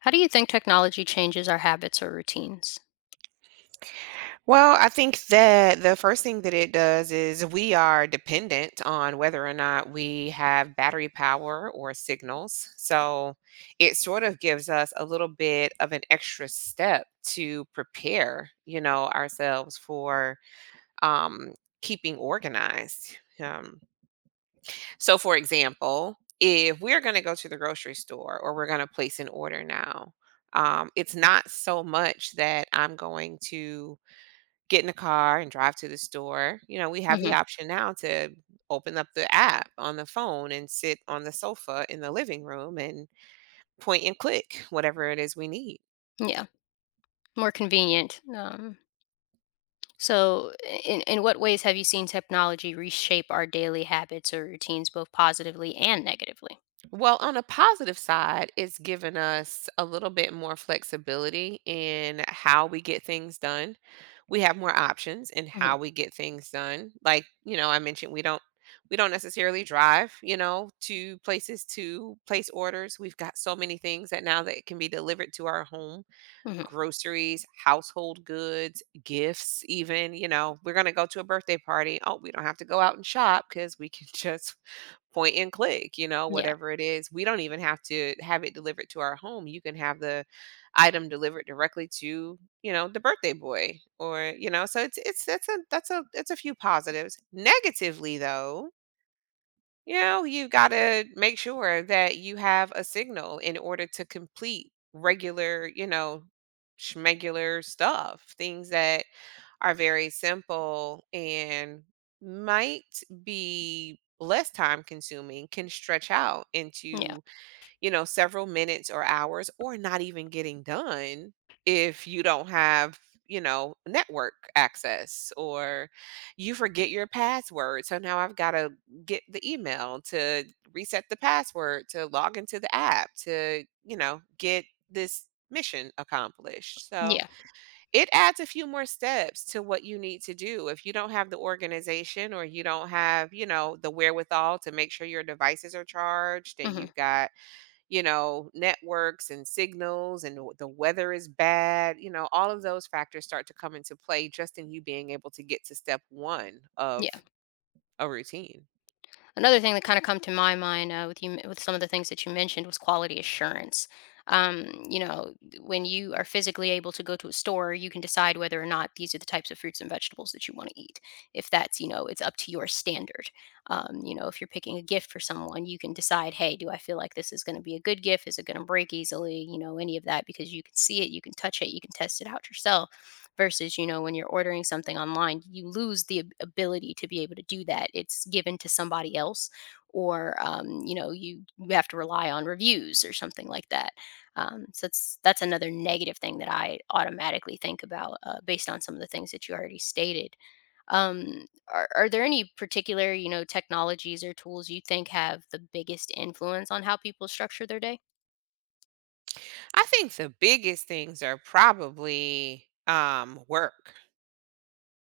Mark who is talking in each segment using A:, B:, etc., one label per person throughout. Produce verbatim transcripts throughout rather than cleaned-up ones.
A: How do you think technology changes our habits or routines?
B: Well, I think that the first thing that it does is we are dependent on whether or not we have battery power or signals. So it sort of gives us a little bit of an extra step to prepare, you know, ourselves for um, keeping organized. Um, so, for example, if we're going to go to the grocery store or we're going to place an order now, um, it's not so much that I'm going to get in the car and drive to the store. You know, we have the
A: Hmm.
B: option now to open up the app on the phone and sit on the sofa in the living room and point and click whatever it is we need.
A: Yeah, more convenient. Um, so, in, in what ways have you seen technology reshape our daily habits or routines, both positively and negatively?
B: Well, on a positive side, it's given us a little bit more flexibility in how we get things done. We have more options in
A: Hmm.
B: how we get things done. Like, you know, I mentioned we don't we don't necessarily drive, you know, to places to place orders. We've got so many things that now that can be delivered to our home,
A: Hmm.
B: groceries, household goods, gifts even, you know. We're going to go to a birthday party. Oh, we don't have to go out and shop cuz we can just point and click, you know,
A: Yeah,
B: whatever it is. We don't even have to have it delivered to our home. You can have the item delivered directly to, you know, the birthday boy, or, you know, so it's it's that's a that's a that's a few positives. Negatively though, you know, you got to make sure that you have a signal in order to complete regular, you know, schmegular stuff, things that are very simple and might be less time consuming can stretch out
A: yeah,
B: into, you know, several minutes or hours or not even getting done if you don't have, you know, network access or you forget your password. So now I've got to get the email to reset the password, to log into the app, to, you know, get this mission accomplished. So,
A: yeah.
B: it adds a few more steps to what you need to do. If you don't have the organization or you don't have, you know, the wherewithal to make sure your devices are charged and
A: Hmm.
B: you've got, you know, networks and signals and w- the weather is bad, you know, all of those factors start to come into play just in you being able to get to step one
A: Yeah.
B: of a routine.
A: Another thing that kind of come to my mind uh, with you with some of the things that you mentioned was quality assurance. Um, you know, when you are physically able to go to a store, you can decide whether or not these are the types of fruits and vegetables that you want to eat. If that's, you know, it's up to your standard. Um, you know, if you're picking a gift for someone, you can decide, hey, do I feel like this is going to be a good gift? Is it going to break easily? You know, any of that because you can see it, you can touch it, you can test it out yourself versus, you know, when you're ordering something online, you lose the ab- ability to be able to do that. It's given to somebody else, or um, you know, you you have to rely on reviews or something like that. Um, so that's that's another negative thing that I automatically think about uh, based on some of the things that you already stated. Um, are, are there any particular, you know technologies or tools you think have the biggest influence on how people structure their day?
B: I think the biggest things are probably um work.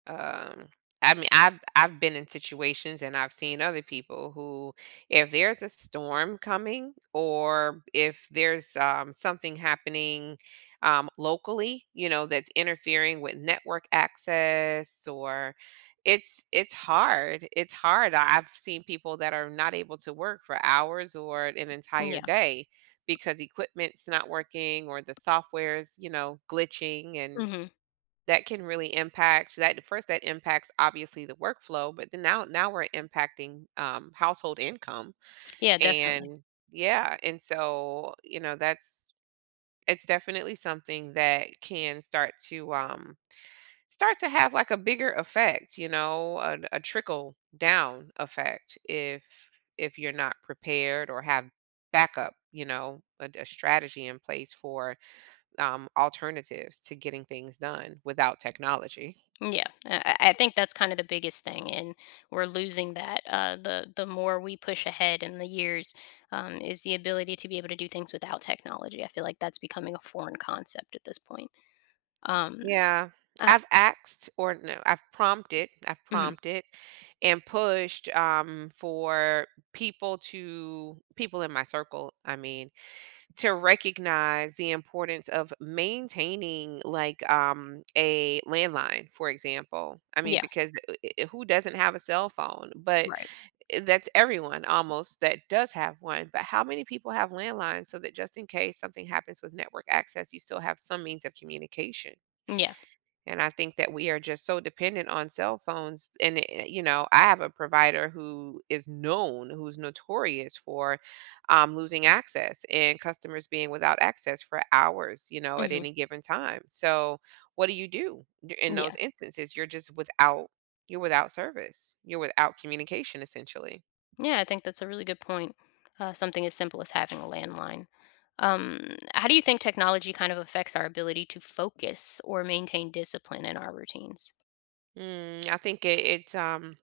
B: Um, I mean, I've I've been in situations and I've seen other people who, if there's a storm coming or if there's um, something happening um, locally, you know, that's interfering with network access, or it's it's hard. It's hard. I- I've seen people that are not able to work for hours or an
A: Mm,
B: entire
A: yeah.
B: day because equipment's not working or the software's, you know, glitching, and
A: Hmm.
B: that can really impact. So that first that impacts obviously the workflow, but then now now we're impacting um, household income.
A: Yeah, definitely.
B: And yeah, and so, you know, that's, it's definitely something that can start to um start to have like a bigger effect, you know, a, a trickle down effect if if you're not prepared or have backup, you know, a, a strategy in place for um, alternatives to getting things done without technology.
A: Yeah, I I think that's kind of the biggest thing, and we're losing that. Uh, the the more we push ahead in the years, um, is the ability to be able to do things without technology. I feel like that's becoming a foreign concept at this point. Um,
B: Yeah.
A: I,
B: I've asked, or no, I've prompted, I've
A: mhm,
B: prompted and pushed um for people to people in my circle, I mean, to recognize the importance of maintaining, like, um a landline, for example. I mean,
A: yeah,
B: because i- i- who doesn't have a cell phone? But
A: right.
B: eh, that's everyone almost that does have one. But how many people have landlines so that just in case something happens with network access, you still have some means of communication?
A: Yeah,
B: And I think that we are just so dependent on cell phones. And, eh, you know, I have a provider who is known, who's notorious for um, losing access and customers being without access for hours, you know, at
A: hmm,
B: any given time. So, what do you do d- in
A: yeah,
B: those instances? You're just without, you're without service, you're without communication essentially.
A: yeah. I think that's a really good point. Uh, something as simple as having a landline. Um, how do you think technology kind of affects our ability to focus or maintain discipline in our routines?
B: Mm, I think it, it's, um,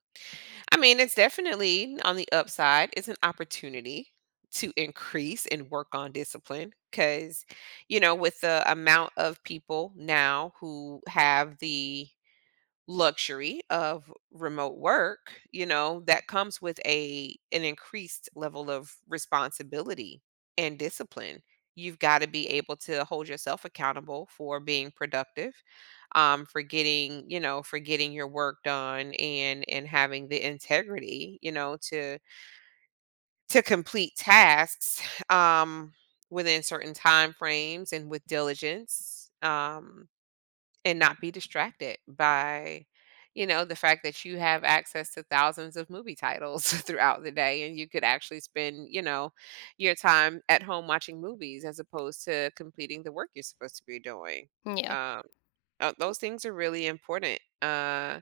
B: I mean, it's definitely on the upside. It's an opportunity to increase and work on discipline because, you know, with the amount of people now who have the luxury of remote work, you know, that comes with a an increased level of responsibility and discipline. You've got to be able to hold yourself accountable for being productive, um, for getting, you know, for getting your work done and and having the integrity, you know, to to complete tasks um within certain time frames and with diligence. Um and not be distracted by, you know, the fact that you have access to thousands of movie titles throughout the day, and you could actually spend, you know, your time at home watching movies as opposed to completing the work you're supposed to be doing.
A: Yeah,
B: um uh, those things are really important. uh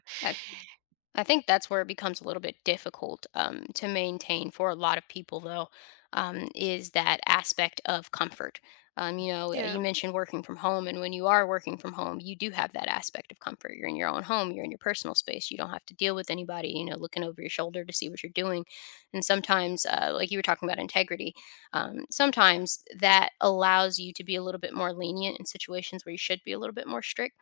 A: I think that's where it becomes a little bit difficult um, to maintain for a lot of people, though, um, is that aspect of comfort. Um, you know, uh,
B: Yeah.
A: you mentioned working from home, and when you are working from home, you do have that aspect of comfort. You're in your own home, you're in your personal space. You don't have to deal with anybody, you know, looking over your shoulder to see what you're doing. And sometimes, uh, like you were talking about integrity, um, sometimes that allows you to be a little bit more lenient in situations where you should be a little bit more strict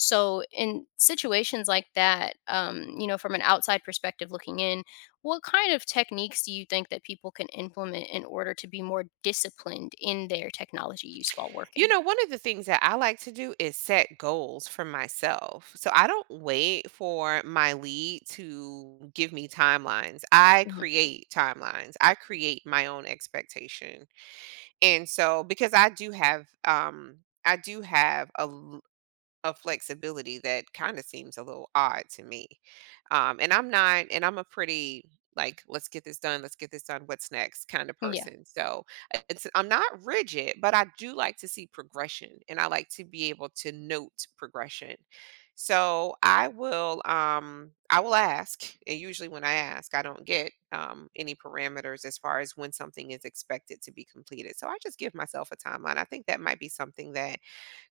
A: so, in situations like that, um, you know, from an outside perspective looking in, what kind of techniques do you think that people can implement in order to be more disciplined in their technology use while
B: You
A: working?
B: know, one of the things that I like to do is set goals for myself. So I don't wait for my lead to give me timelines. I
A: Hmm.
B: create timelines. I create my own expectation. And so, because I do have um I do have a of flexibility that kind of seems a little odd to me. Um, and I'm not, and I'm a pretty, like, let's get this done, let's get this done, what's next kind of
A: Yeah.
B: person. So, uh, it's, I'm not rigid, but I do like to see progression and I like to be able to note progression. So I will, um, I will ask, and usually when I ask, I don't get um, any parameters as far as when something is expected to be completed. So I just give myself a timeline. I think that might be something that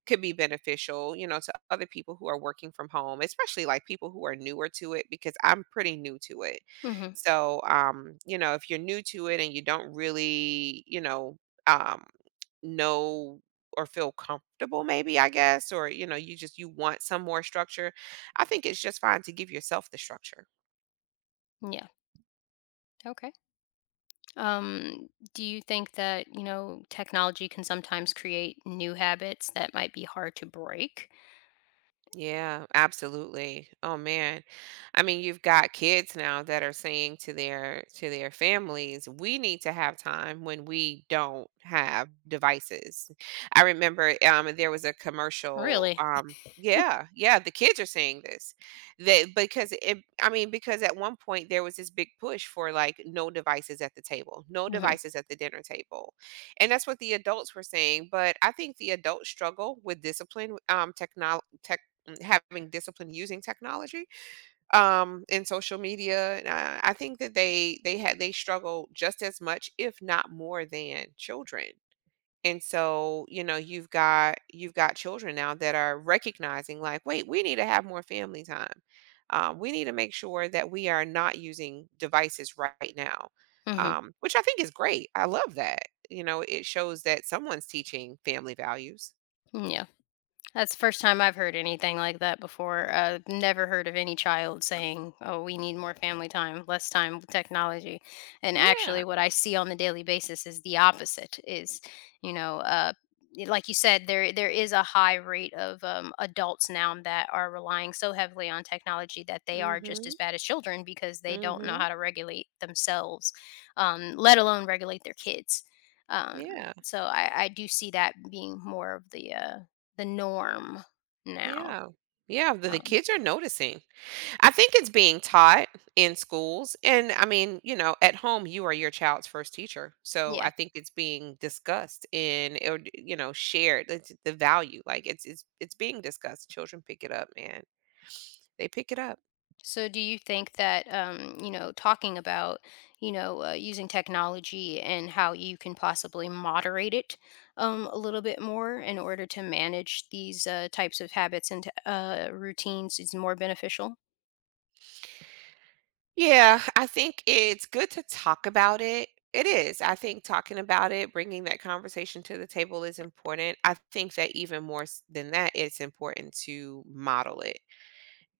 B: could be beneficial, you know, to other people who are working from home, especially like people who are newer to it because I'm pretty new to it.
A: Hmm.
B: So, um, you know, if you're new to it and you don't really, you know, um, know or feel comfortable, maybe I guess, or, you know, you just you want some more structure. I think it's just fine to give yourself the structure.
A: Yeah. Okay. Um, do you think that, you know, technology can sometimes create new habits that might be hard to break?
B: Yeah, absolutely. Oh man. I mean, you've got kids now that are saying to their to their families, we need to have time when we don't have devices. I remember um there was a commercial.
A: Really?
B: Um yeah, yeah, the kids are saying this. That, because it I mean, because at one point there was this big push for, like, no devices at the table, no
A: Hmm.
B: devices at the dinner table. And that's what the adults were saying, but I think the adults struggle with discipline, um technology, having discipline using technology, um in social media. And I, I think that they they had they struggle just as much, if not more, than children. And so, you know, you've got you've got children now that are recognizing, like, wait, we need to have more family time. Um, we need to make sure that we are not using devices right now,
A: Hmm.
B: um, which I think is great. I love that. You know, it shows that someone's teaching family values.
A: Yeah. That's the first time I've heard anything like that before. Uh, never heard of any child saying, "Oh, we need more family time, less time with technology." And
B: Yeah
A: actually, what I see on the daily basis is the opposite. Is you know, uh, y- like you said, there there is a high rate of um, adults now that are relying so heavily on technology that they are just as
B: mm-hmm
A: bad as children because they don't know
B: mm-hmm
A: how to regulate themselves, um, let alone regulate their kids. Um,
B: yeah
A: so I, I do see that being more of the uh, the norm now.
B: Yeah. Yeah, the, the
A: Um,
B: kids are noticing. I think it's being taught in schools. And I mean, you know, at home, you are your child's first teacher. So
A: yeah.
B: I think it's being discussed and, or, you know, shared, it's the value. Like it's, it's, it's being discussed. Children pick it up, man. They pick it up.
A: So, do you think that um, you know talking about you know uh, using technology and how you can possibly moderate it um, a little bit more in order to manage these uh, types of habits and uh, routines is more beneficial?
B: Yeah, I think it's good to talk about it. It is. I think talking about it, bringing that conversation to the table is important. I think that even more s- than that, it's important to model it,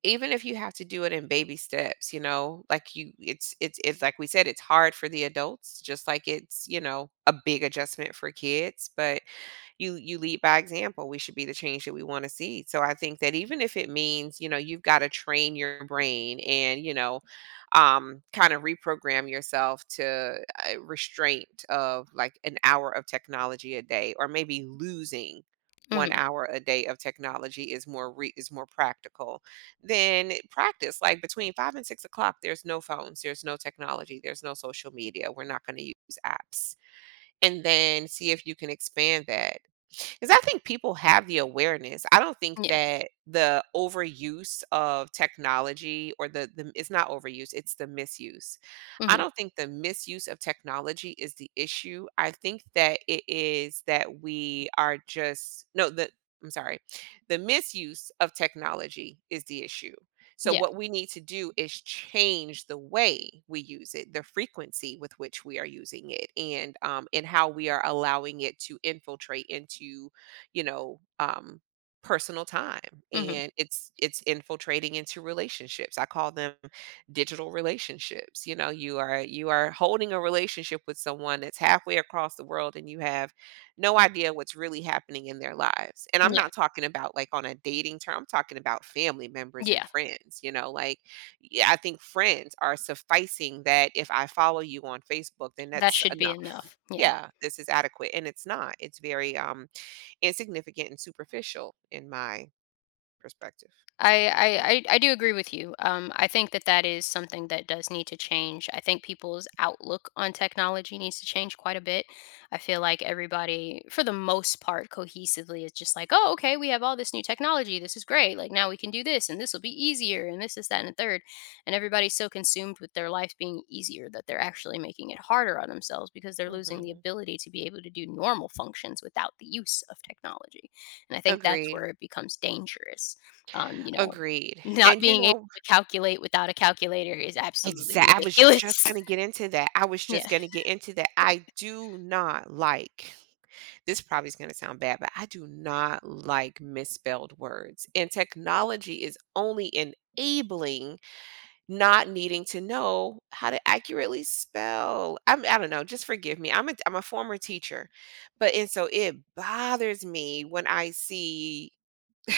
B: even if you have to do it in baby steps, you know, like you it's it's it's like we said, it's hard for the adults, just like it's, you know, a big adjustment for kids. But you you lead by example. We should be the change that we want to see. So I think that even if it means, you know, you've got to train your brain and, you know, um kind of reprogram yourself to a restraint of like an hour of technology a day, or maybe losing one
A: Hmm.
B: hour a day of technology is more re- is more practical. Then practice, like, between five and six o'clock there's no phones, there's no technology, there's no social media, we're not going to use apps. And then see if you can expand that, because I think people have the awareness. I don't think
A: Yeah.
B: that the overuse of technology, or the, the it's not overuse, it's the misuse. I
A: Hmm.
B: don't think the misuse of technology is the issue. I think that it is that we are just, no, the I'm sorry, the misuse of technology is the issue. So,
A: Yeah.
B: what we need to do is change the way we use it, the frequency with which we are using it, and um, and how we are allowing it to infiltrate into, you know, um, personal time.
A: Hmm.
B: And it's it's infiltrating into relationships. I call them digital relationships. You know, you are you are holding a relationship with someone that's halfway across the world, and you have no idea what's really happening in their lives. And I'm
A: Yeah.
B: not talking about like on a dating term, I'm talking about family members and
A: Yeah.
B: friends, you know, like, yeah, I think friends are sufficing that if I follow you on Facebook, then
A: That
B: that's
A: should be
B: enough.
A: enough. Yeah.
B: Yeah, this is adequate. And it's not. It's very um insignificant and superficial in my perspective.
A: I, I I I do agree with you. Um, I think that that is something that does need to change. I think people's outlook on technology needs to change quite a bit. I feel like everybody, for the most part, cohesively is just like, oh, okay, we have all this new technology. This is great. Like now we can do this, and this will be easier, and this is that and the third. And everybody's so consumed with their life being easier that they're actually making it harder on themselves because they're losing the
B: Hmm.
A: ability to be able to do normal functions without the use of technology. And I think that's
B: Agreed.
A: where it becomes dangerous um, you know,
B: Agreed.
A: not
B: And you
A: being able
B: know,
A: to calculate without a calculator is absolutely
B: exact I was just
A: ridiculous.
B: gonna get into that. I was
A: Yeah.
B: just gonna get into that. I do not like, this probably is going to sound bad, but I do not like misspelled words. And technology is only enabling not needing to know how to accurately spell. I'm, I don't know. Just forgive me. I'm a, I'm a former teacher, but and so it bothers me when I see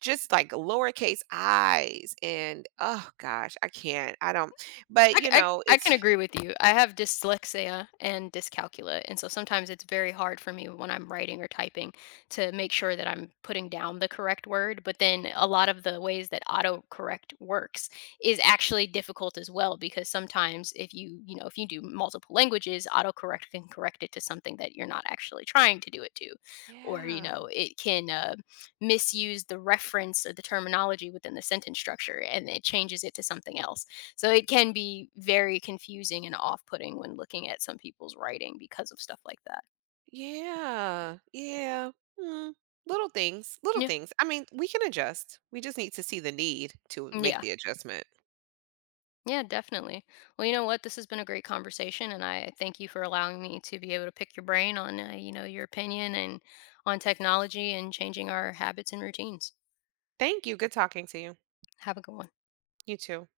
B: just, like, lowercase i's, and oh gosh, I can't. I don't. But
A: I c
B: you
A: I c
B: know,
A: I can
B: it's
A: agree with you. I have dyslexia and dyscalculia, and so sometimes it's very hard for me when I'm writing or typing to make sure that I'm putting down the correct word, but then a lot of the ways that autocorrect works is actually difficult as well because sometimes if you, you know, if you do multiple languages, autocorrect can correct it to something that you're not actually trying to do it to, or, you
B: yeah.
A: know, it can, uh, misuse the reference or the terminology within the sentence structure, and it changes it to something else. So it can be very confusing and off-putting when looking at some people's writing because of stuff like that.
B: Yeah, yeah. Mm, Little things, little
A: Yeah.
B: things. I mean, we can adjust. We just need to see the need to make
A: Yeah.
B: the adjustment.
A: Yeah, definitely. Well, you know what? This has been a great conversation, and I thank you for allowing me to be able to pick your brain on, uh, you know, your opinion and on technology and changing our habits and routines.
B: Thank you. Good talking to you.
A: Have a good one.
B: You too.